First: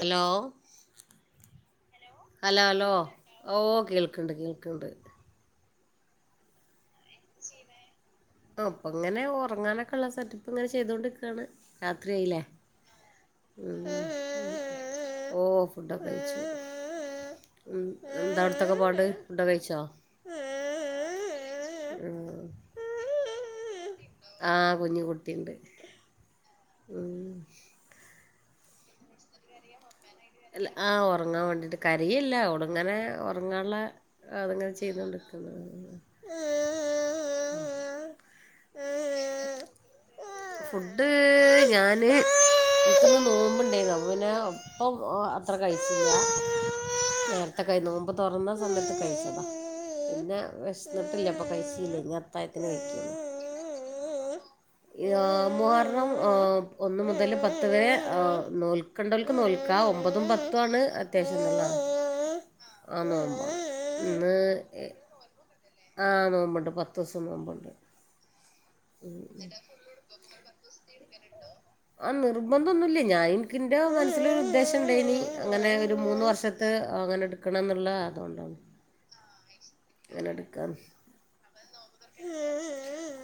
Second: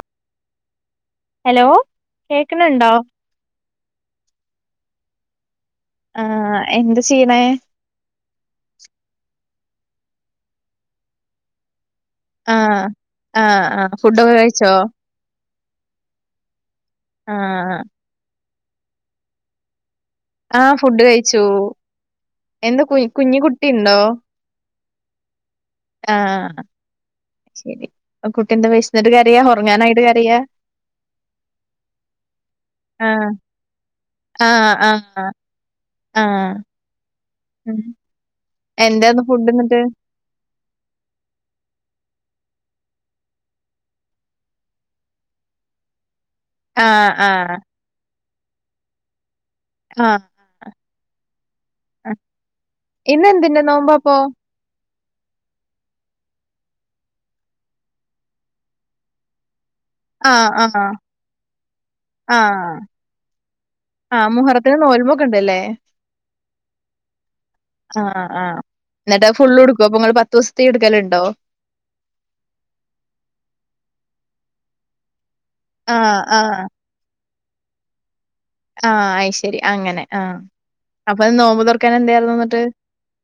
Hello hello കേക്ക്ണ് hello hello ണ്ടോ? ഓ കേൾക്കണ്ട് കേൾക്ക്ണ്ട്. ആഹ് എന്ത ചെയ്യ്ണെ? ഇപ്പൊ ഇങ്ങനെ ഒറങ്ങാനൊക്കെള്ള സെറ്റപ്പ് ങ്ങനെ ചെയ്തോണ്ട്ക്കാണ്. ആഹ് ആഹ് ആഹ് ഫുഡൊക്കെ കഴിച്ചോ? ഫുടൊക്കെ കഴിച്ചു. ആഹ് ത്തൊക്കെ പാട്. ഫുഡൊക്കെ കഴിച്ചോ? ആഹ് ഫുഡ് കഴി ച്ചൂ. എന്താ കുയ് കുഞ്ഞി കുട്ടി ണ്ടോ? കുഞ്ഞ് കുട്ടിണ്ട്. ആഹ് ശെരി അ കുട്ടി എന്താ വെശ്ന്നിട് കരിയ ഒർങ്ങാനായിട്ട് കര് ല്ല ആഹ് ഒറങ്ങാ വേണ്ടിട്ട് കരയല്ല ഓള് ങ്ങനെ ആഹ് ഒർങ്ങാൻലെ ആഹ് അത്ങ്ങനെ ആഹ് ചെയ്തോണ്ടിരിക്കുന്നു ആഹ് ഉം എന്തേർന്നു ഫുഡ്ന്നട്ട് ഫുഡ് ഞാന് ഇൻക്ക്ന്ന് നോമ്പുണ്ടേ ർന്നു അപ്പ പിന്നെ ഒപ്പം അത്ര കഴിച്ചില്ല ആഹ് ആഹ് തൊറന്ന സമയത്ത് കഴിച്ചതാ ആഹ് പിന്നെ വെഷ്ന്നിട്ട്ല്ല അപ്പൊ കൈച്ചീലെ ഇഞ്ഞ് അത്തായത്തിന് കഴിക്ക്യള്ളൂ ഇന്ന് എന്തിന്റെ നോമ്പാ അപ്പൊ മുഹറം ഒന്ന് മുതൽ പത്ത് വരെ നോൽക്കണ്ടോൽക്ക് നോൽ ക്ക ഒമ്പതും ആഹ് പത്തും ആണ് ആഹ് അത്യാവശ്യം നല്ല ആഹ് നോമ്പ ആഹ് ഇന്ന് മുഹറത്തിന് നോൽമ്പൊക്കെ ഉണ്ടല്ലേ ആഹ് നോമ്പ്ണ്ട് പത്തൂസം നോമ്പ്ണ്ട് ആഹ് ആഹ് [inaudible] എന്നിട്ട് അത് ഫുള്ള് എടുക്കുവോ അപ്പൊ നിങ്ങള് പത്ത് ദിവസത്തെ എടുക്കലുണ്ടോ ആ നിർബന്ധൊന്നുല്ല ഞാൻ ഇൻക്കിന്റെ മനസ്സിലരു ഉദ്ദേശണ്ടായീനി അങ്ങനെ ഒരു ആഹ്, മൂന്ന് വർഷത്ത് അങ്ങനെ എടു കിണന്നുള്ള ആ അയ്ശേ അങ്ങന എടുക്കാ നോമ്പ് തൊറക്കാൻ എന്തായിരുന്നു എന്നിട്ട്?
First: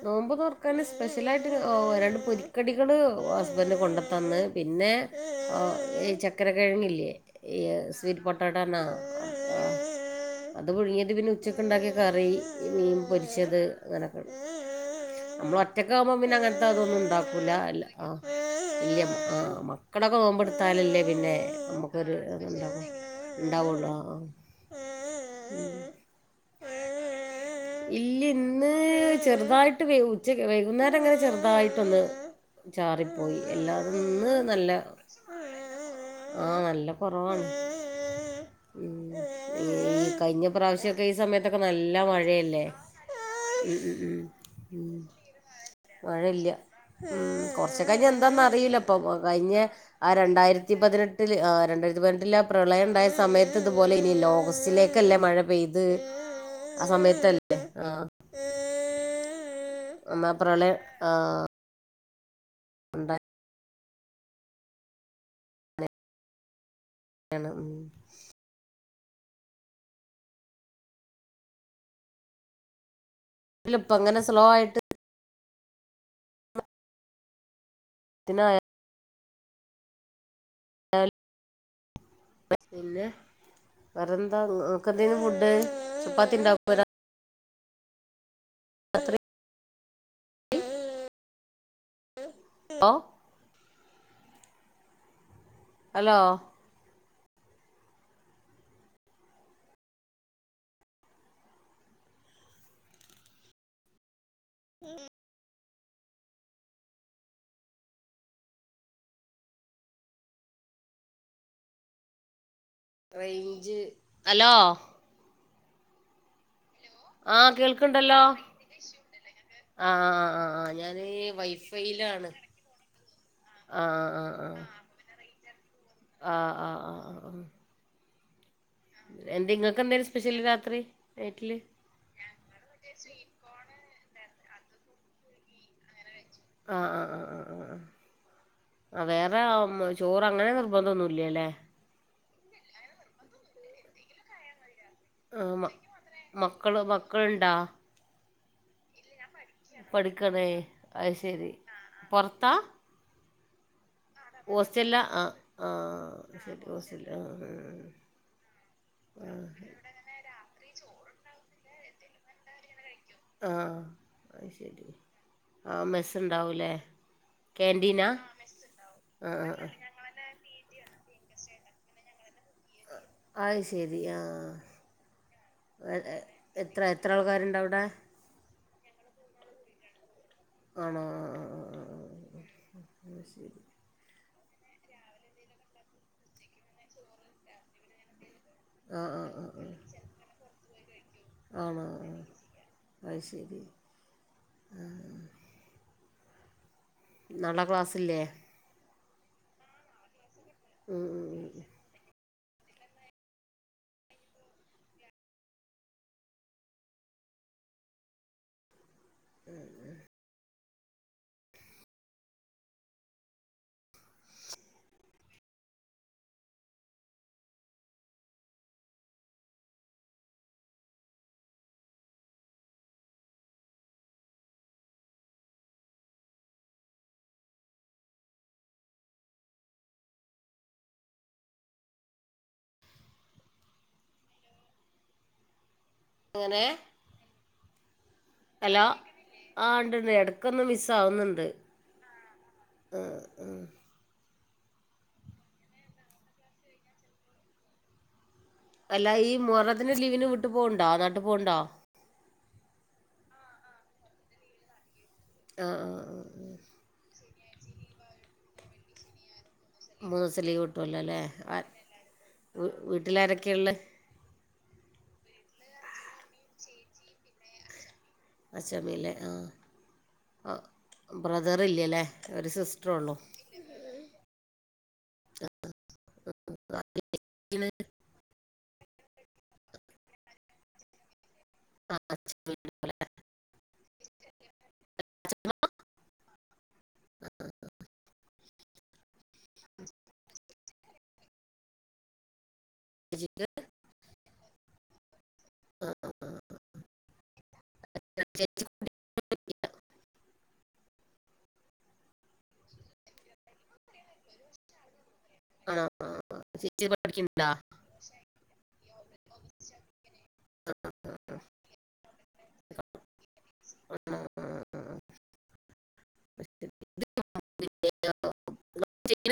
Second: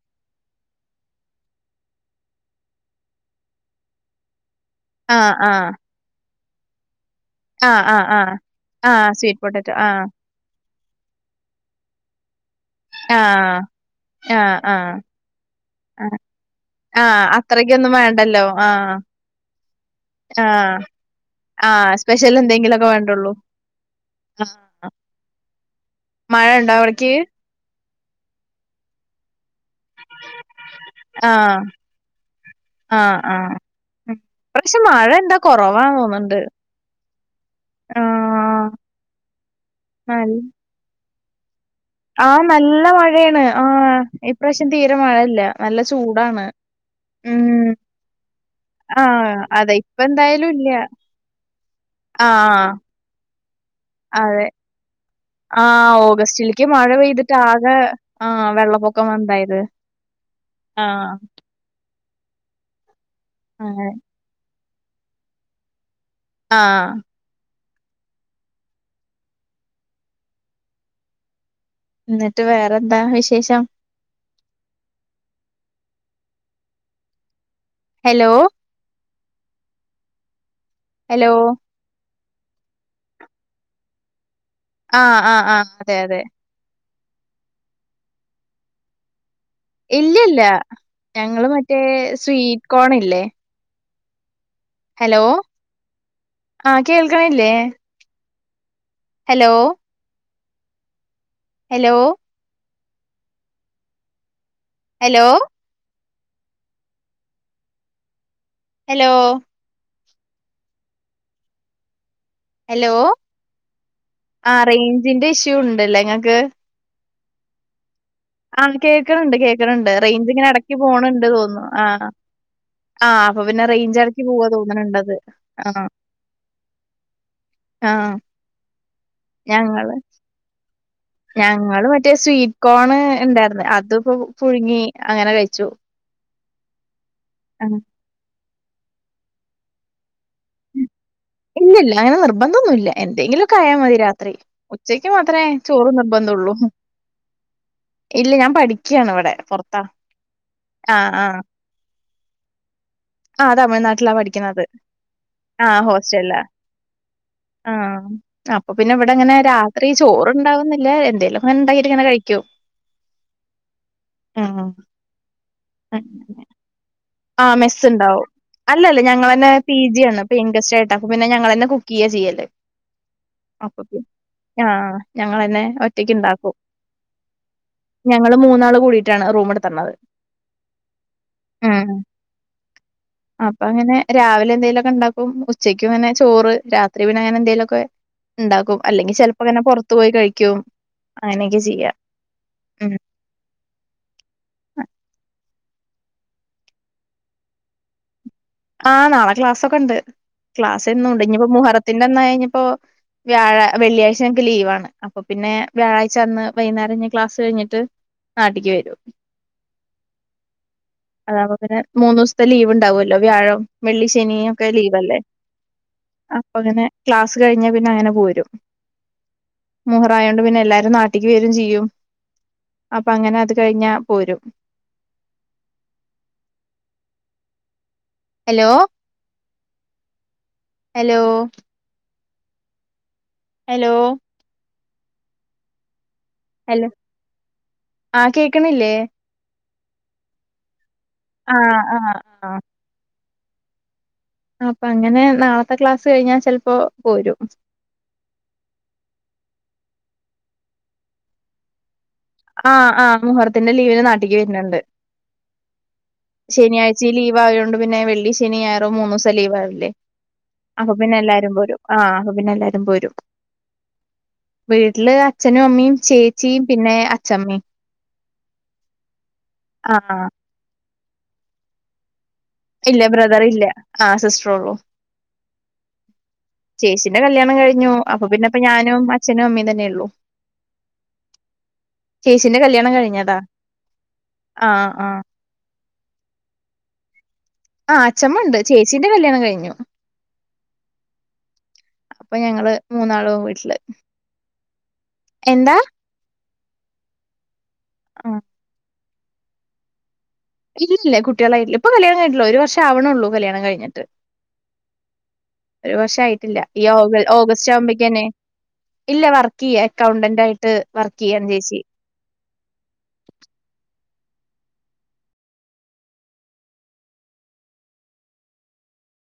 നോമ്പോ തൊർക്കാൻ സ്പെഷ്യലായിട്ട് ഒരണ്ട് പൊരി കടികള് ഹസ്ബൻഡ് കൊണ്ടുത്തന്ന് പിന്നെ ആഹ്, ഒ ആഹ്, ചക് ചക്ര കിഴങ്ങില്ലേ ആഹ് ആഹ് ആഹ് ആഹ സ്വീറ്റ് പൊട്ടാറ്റോ ആഹ് അത് പുഴുങ്ങിത് പിന്നെ ഉച്ചക്ക്ണ്ടാക്കിയ കറി മീൻ ആഹ്, പൊരിച്ചത് അങ്ങനൊക്കെ ആഹ്, ആഹ്, നമ്മൾ ഒറ്റക്കെ ആവുമ്പോ ആഹ്. പിന്നെ അങ്ങൻത്തെ തൊന്നും ആഹ് ഉണ്ടാക്കൂല അല്ല അത്രയ്ക്കൊന്നും ആ വേണ്ടല്ലോ. ആഹ്, ഇല്ല ആ മക്കളൊക്കെ ആഹ്, നോമ്പടുത്താലല്ലേ പിന്നെ ആഹ് സ്പെഷ്യൽ നമ്മുക്കൊരുന്ത എന്തെങ്കിലൊക്കെ വേണ്ടുള്ളൂ. ഉണ്ടാവുള്ളു ആ ആഹ്. ആ മഴ ഇണ്ടോ അവിട്ക്ക് ഇല്ല ഇന്ന് ചെറു ചെർതായിട്ട് ഉച്ച വൈകുന്നേരങ്ങനെ ആഹ്, ചെറുതായിട്ടൊന്ന് ആഹ്, ചാറിപ്പോയി ആഹ്. ഉം. എല്ലാതുംന്ന് നല്ല ഇപ്രാവശ്യം മഴ എന്താ കൊറവാന്ന് തോന്ന്ണ്ട്. ആ നല്ല കുറവാണ് ആഹ്. നൽ കഴിഞ്ഞ പ്രാവശ്യ ഈ സമയത്ത് [inaudible] നല്ല ആഹ് മഴല്ലേ നല്ല മഴയാണ്. ആഹ് ഇപ്രാവശ്യം തീരെ മഴയില്ല. നല്ല ചൂടാണ്. മഴയില്ല ഉം കൊർച്ച് കഴിഞ്ഞന്താന്ന അറിയില്ല ഇ പ്പൊ ആഹ് കഴിഞ്ഞ അതെ ഇപ്പ ആ എന്തായാലും ഇല്ല. രണ്ടായിരത്തി പതിനെട്ടില് രണ്ടായിരത്തി പതിനെട്ടില് ആ ആഹ് പ്രളയം ഉണ്ടായ സമയത്ത് തുപോലെ ഇനി ഓഗസ്റ്റിലേക്കല്ല മഴ ആ പെയ്ത് ഓഗസ്റ്റിൽക്ക് ആ മഴ സമയത്തല്ലേ പെയ്തിട്ടാകെ ആഹ് ആ വെള്ളപൊക്കം ഉണ്ടായത് എന്നാ പ്രളയം ആ ഉണ്ട എ ആ ഉണ്ടായാണ് ഉം എന്നിട്ട് വേറെന്താ വിശേ ഇതിലിപ്പ അങ്ങനെ സ് സ്ലോ ആയിട്ട് ഹലോ ഇതിനായ ഹലോ പിന്നെ വേറന് [unintelligible] ങ്ങ ഇങ്ങക്ക് ആഹ് എന്തായിരുന്നു ആഹ് ഫുഡ് ആഹ് അതെ അതെ ചപ്പാത്തി [unintelligible] [unintelligible] ഇല്ലല്ല ഞങ്ങള് മറ്റ് [unintelligible] സ്വീറ്റ് കോൺ ഇല്ലേ ഹലോ ഹലോ ക്കണില്ലേ? Hello hello hello hello hello range hello ആ റേഞ്ചിന്റെ ഇഷ് [unintelligible] ഉണ്ടല്ലേ ഞങ്ങക്ക്. ആ കേൾക്ക്ണ് ആ കേൾക്കണണ്ട് കേൾക്കണണ്ട് റേഞ്ച് ആഹ് ആഹ് ഇങ്ങനെ ആഹ് ആഹ് എടക്ക് ഞാന് പോണണ്ട് തോന്നുന്നു, ആ വൈഫൈയിലാണ് ആ ആ അപ്പോ പിന്നെ റേഞ്ച് എടക്ക് പോവാ തോന്നണണ്ടത്. ആ ആ ആ ആ ആ ആ ആ എന്താ ഇങ്ങക്ക് ഞങ്ങള് എന്താണ് സ്പെഷ്യൽ രാത്രി. നൈറ്റില് ഞങ്ങള് മറ്റേ സ്വീറ്റ് കോണ് ഇണ്ടാർന്ന്. അത്പ്പോ പുഴുങ്ങി അങ്ങനെ കഴിച്ചു. ആ ആ ആ ആ അ വേറെ [unintelligible] ചോറ് അങ്ങനെ നിർബന്ധോന്നുല്ലലേ. നിർബന്ധോന്നുല്ല എന്തെങ്കിലൊക്കെ ആയാ മതി രാത്രി. ഉച്ചക്ക് മാത്രേ ആഹ് മ ചോറ് നിർബന്ധോള്ളൂ, മക്കള് മക്കള്ണ്ടാ ഇല്ല ഞാൻ പഠിക്കയാണ് അവടെ. പഠിക്കണേ അത് ശെരി. പൊർത്താ ആ തമിഴ്നാട് ട്ടില്ല പഠിക്കുന്നത് ആഹ് ആ ആഹ് ഹോസ്റ്റലാ ശരി ഹോസ്റ്റലില് ആഹ് ആ അപ്പൊ പിന്നെ ഇവിടെങ്ങനെ രാത്രി ചോറുണ്ടാവുന്നില്ല എന്തേലും ആഉണ്ടാക്കിട്ടങ്ങനെ കഴിക്കോ ആഹ് അതു ശരി ആ മെസ്സുണ്ടാവൂല്ലേ ആ മെസ് ഉണ്ടാവും അല്ലല്ലഞങ്ങളെ ന്നെ ആഹ് ആഹ് പി ജി ആണ് പിൻ ഗെസ്റ്റ് ആയി ടക്ക് പിന്നെ ഞങ്ങെളെ ന്നെ കുക്ക് ചെയ്യ ചെയ്യല് അത് ശരി ആ ആ ഞങ്ങളെന്നെ എ- ഒറ്റക്ക് എ- ഉണ്ടാക്കും എത്ര എത്ര ആൾക്കാരുണ്ട് അവിടെ ഞങ്ങള് മൂന്നാളും കൂടിയിട്ടാണ് റൂമെട്തന്നത് ആണോ ആ ആ അ അ ആ അപ്പൊങ്ങനെ രാവിലെ ന്തേലൊക്കെ ണ്ടാക്കും ഉച്ചക്ക് ങ്ങനെ ചോറ് രാത്രി പിന്നെ ങ്ങനെന്തേലൊക്കെ ഇണ്ടാക്കും ആ അല്ലെങ്കി ആ ആ ചിലപ്പോങ്ങനെ പൊർത്ത് പോയി കഴിക്കും അങ്ങനെക്കെ ആ ചെയ്യ ആണോ ഉം അത് ശരി നാളെ ക്ലാസിലേ ആ നാളെ ക്ലാസ്സൊക്കെണ്ട് ക്ലാസ് എന്നുണ്ട് ഞ്പ്പോ മുഹറത്തിന്റെന്നായി ഞ്ഞ ഇപ്പോ വ്യാഴാ വെള്ളിയാഴ്ച ങ്ങക്ക് ലീവാണ് അപ്പൊ പിന്നെ വ്യാഴാഴ്ചന്ന്‌ വൈന്നേരം ഞ ക്ലാസ്സ് കഴിഞ്ഞിട്ട് നാട്ടിക്ക് വരും ഉം അതാവുമ്പ പിന്നെ മൂന്നോസത്തെ ലീവ് ണ്ടാവല്ലോ വ്യാഴം, വെള്ളി, ശനിയൊക്കെ ലീവലേ അപ്പങ്ങനെ ക്ലാസ് കഴിഞ്ഞാ പിന്നെ അങ്ങനെ പോരും മുഹറായൊണ്ട് പിന്നെ എല്ലാരും നാട്ടിക്ക് വരും ചെയ്യും അപ്പ അങ്ങനെ അത് കഴിഞ്ഞാ പോരും അലോ അലോ ഹലോ എങ്ങനെ ഹലോ ആ ഹലോ കേക്ക്ണില്ലേ ആ ണ്ട് ണ്ട് എടക്കൊന്ന് മിസ് ആ ആ ആ അപ്പങ്ങനെ നാളത്തെ ക്ലാസ്സ് കഴിഞ്ഞാ ചെൽപ്പോ പോരും അല്ല ഈ മുഹറത്തിന്റെ ലീവിന് വീട്ട് പോവ്ണ്ടോ നാട്ട് പൊവ്ണ്ടോ ആ ആ മുഹറത്തിന്റെ ലീവിന് നാട്ടിക്ക് വര്ന്ന്ണ്ട് ആ ആ ആ വയൊണ്ട് പിന്നെ വെള്ളി, ശനി, ഞായർ മൂനൂസംലീവായി മൂന്നൂസം ലീവ് കിട്ടോ ല്ലോല്ലേ അ ആ അപ്പൊ പിന്നെ വ് എല്ലാരും പോരും വീട്ടിലാരെക്കെ ള്ളെ വീട്ടില് അച്ഛനും അമ്മിം ചേച്ചിം പിന്നെ അ ചമ്മിം അച്ഛമ്മില്ലേ ആ ആഹ് ആ ബ്രദറില്ല്യല്ലേ ഇല്ല ബ്രദറില്ല ആ സിസ്റ്ററൊള്ളു ചേച്ചിന്റെ കല്യാണം അച്ഛന് കഴിഞ്ഞു അപ്പൊ പിന്നെപ്പ ഞാനും അ ച്ചനും അമ്മീം തന്നൊള്ളു ആ അച്ഛന് ചേച്ചിന്റെ കല്യാണം കഴിഞ്ഞതാ ആ ആ [unintelligible] ആ അച്ചമ്മ ണ്ട് ചേച്ചീന്റെ കല്യാണം കഴിഞ്ഞു അപ്പൊ ഞങ്ങള് മൂന്നാളും വീട്ടില് എന്താ അഹ് ഹ് ആഹ് [inaudible] ഇല്ലില്ല [unintelligible] കുട്ട്യേളായ്ല്ല ഇപ്പൊ കല്യാണം കഴിഞ്ഞിട്ടുള്ളു ഒരു വർഷം ആവണൊള്ളൂ കല്യാണം കഴിഞ്ഞിട്ട് ആ ഒരു ആ വർഷം ആ ആയിട്ടില്ല ഈ ചേച്ചി ഓ പഠിക്കണ്ടാ ഓഗസ്റ്റ് ആവുമ്പേക്കന്നെ ഇല്ല വർക്ക് ചെയ്യ അക്കൗണ്ടന്റായിട്ട് വർക്ക് ചെയ്യാൻ ചേച്ചി [unintelligible]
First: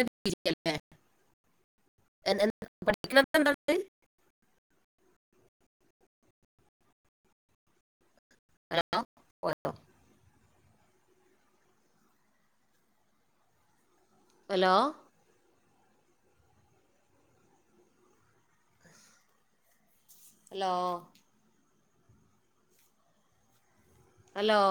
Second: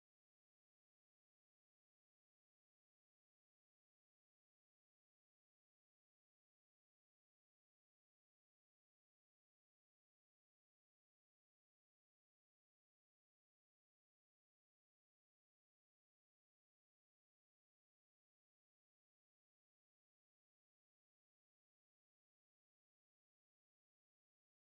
എന്തെങ്കിലും [unintelligible] [unintelligible] [unintelligible] [unintelligible] പഠിക്കണ്ക്കെ ഉണ്ടോ നിങ്ങള് [unintelligible] ഹലോ അലോ ഹലോ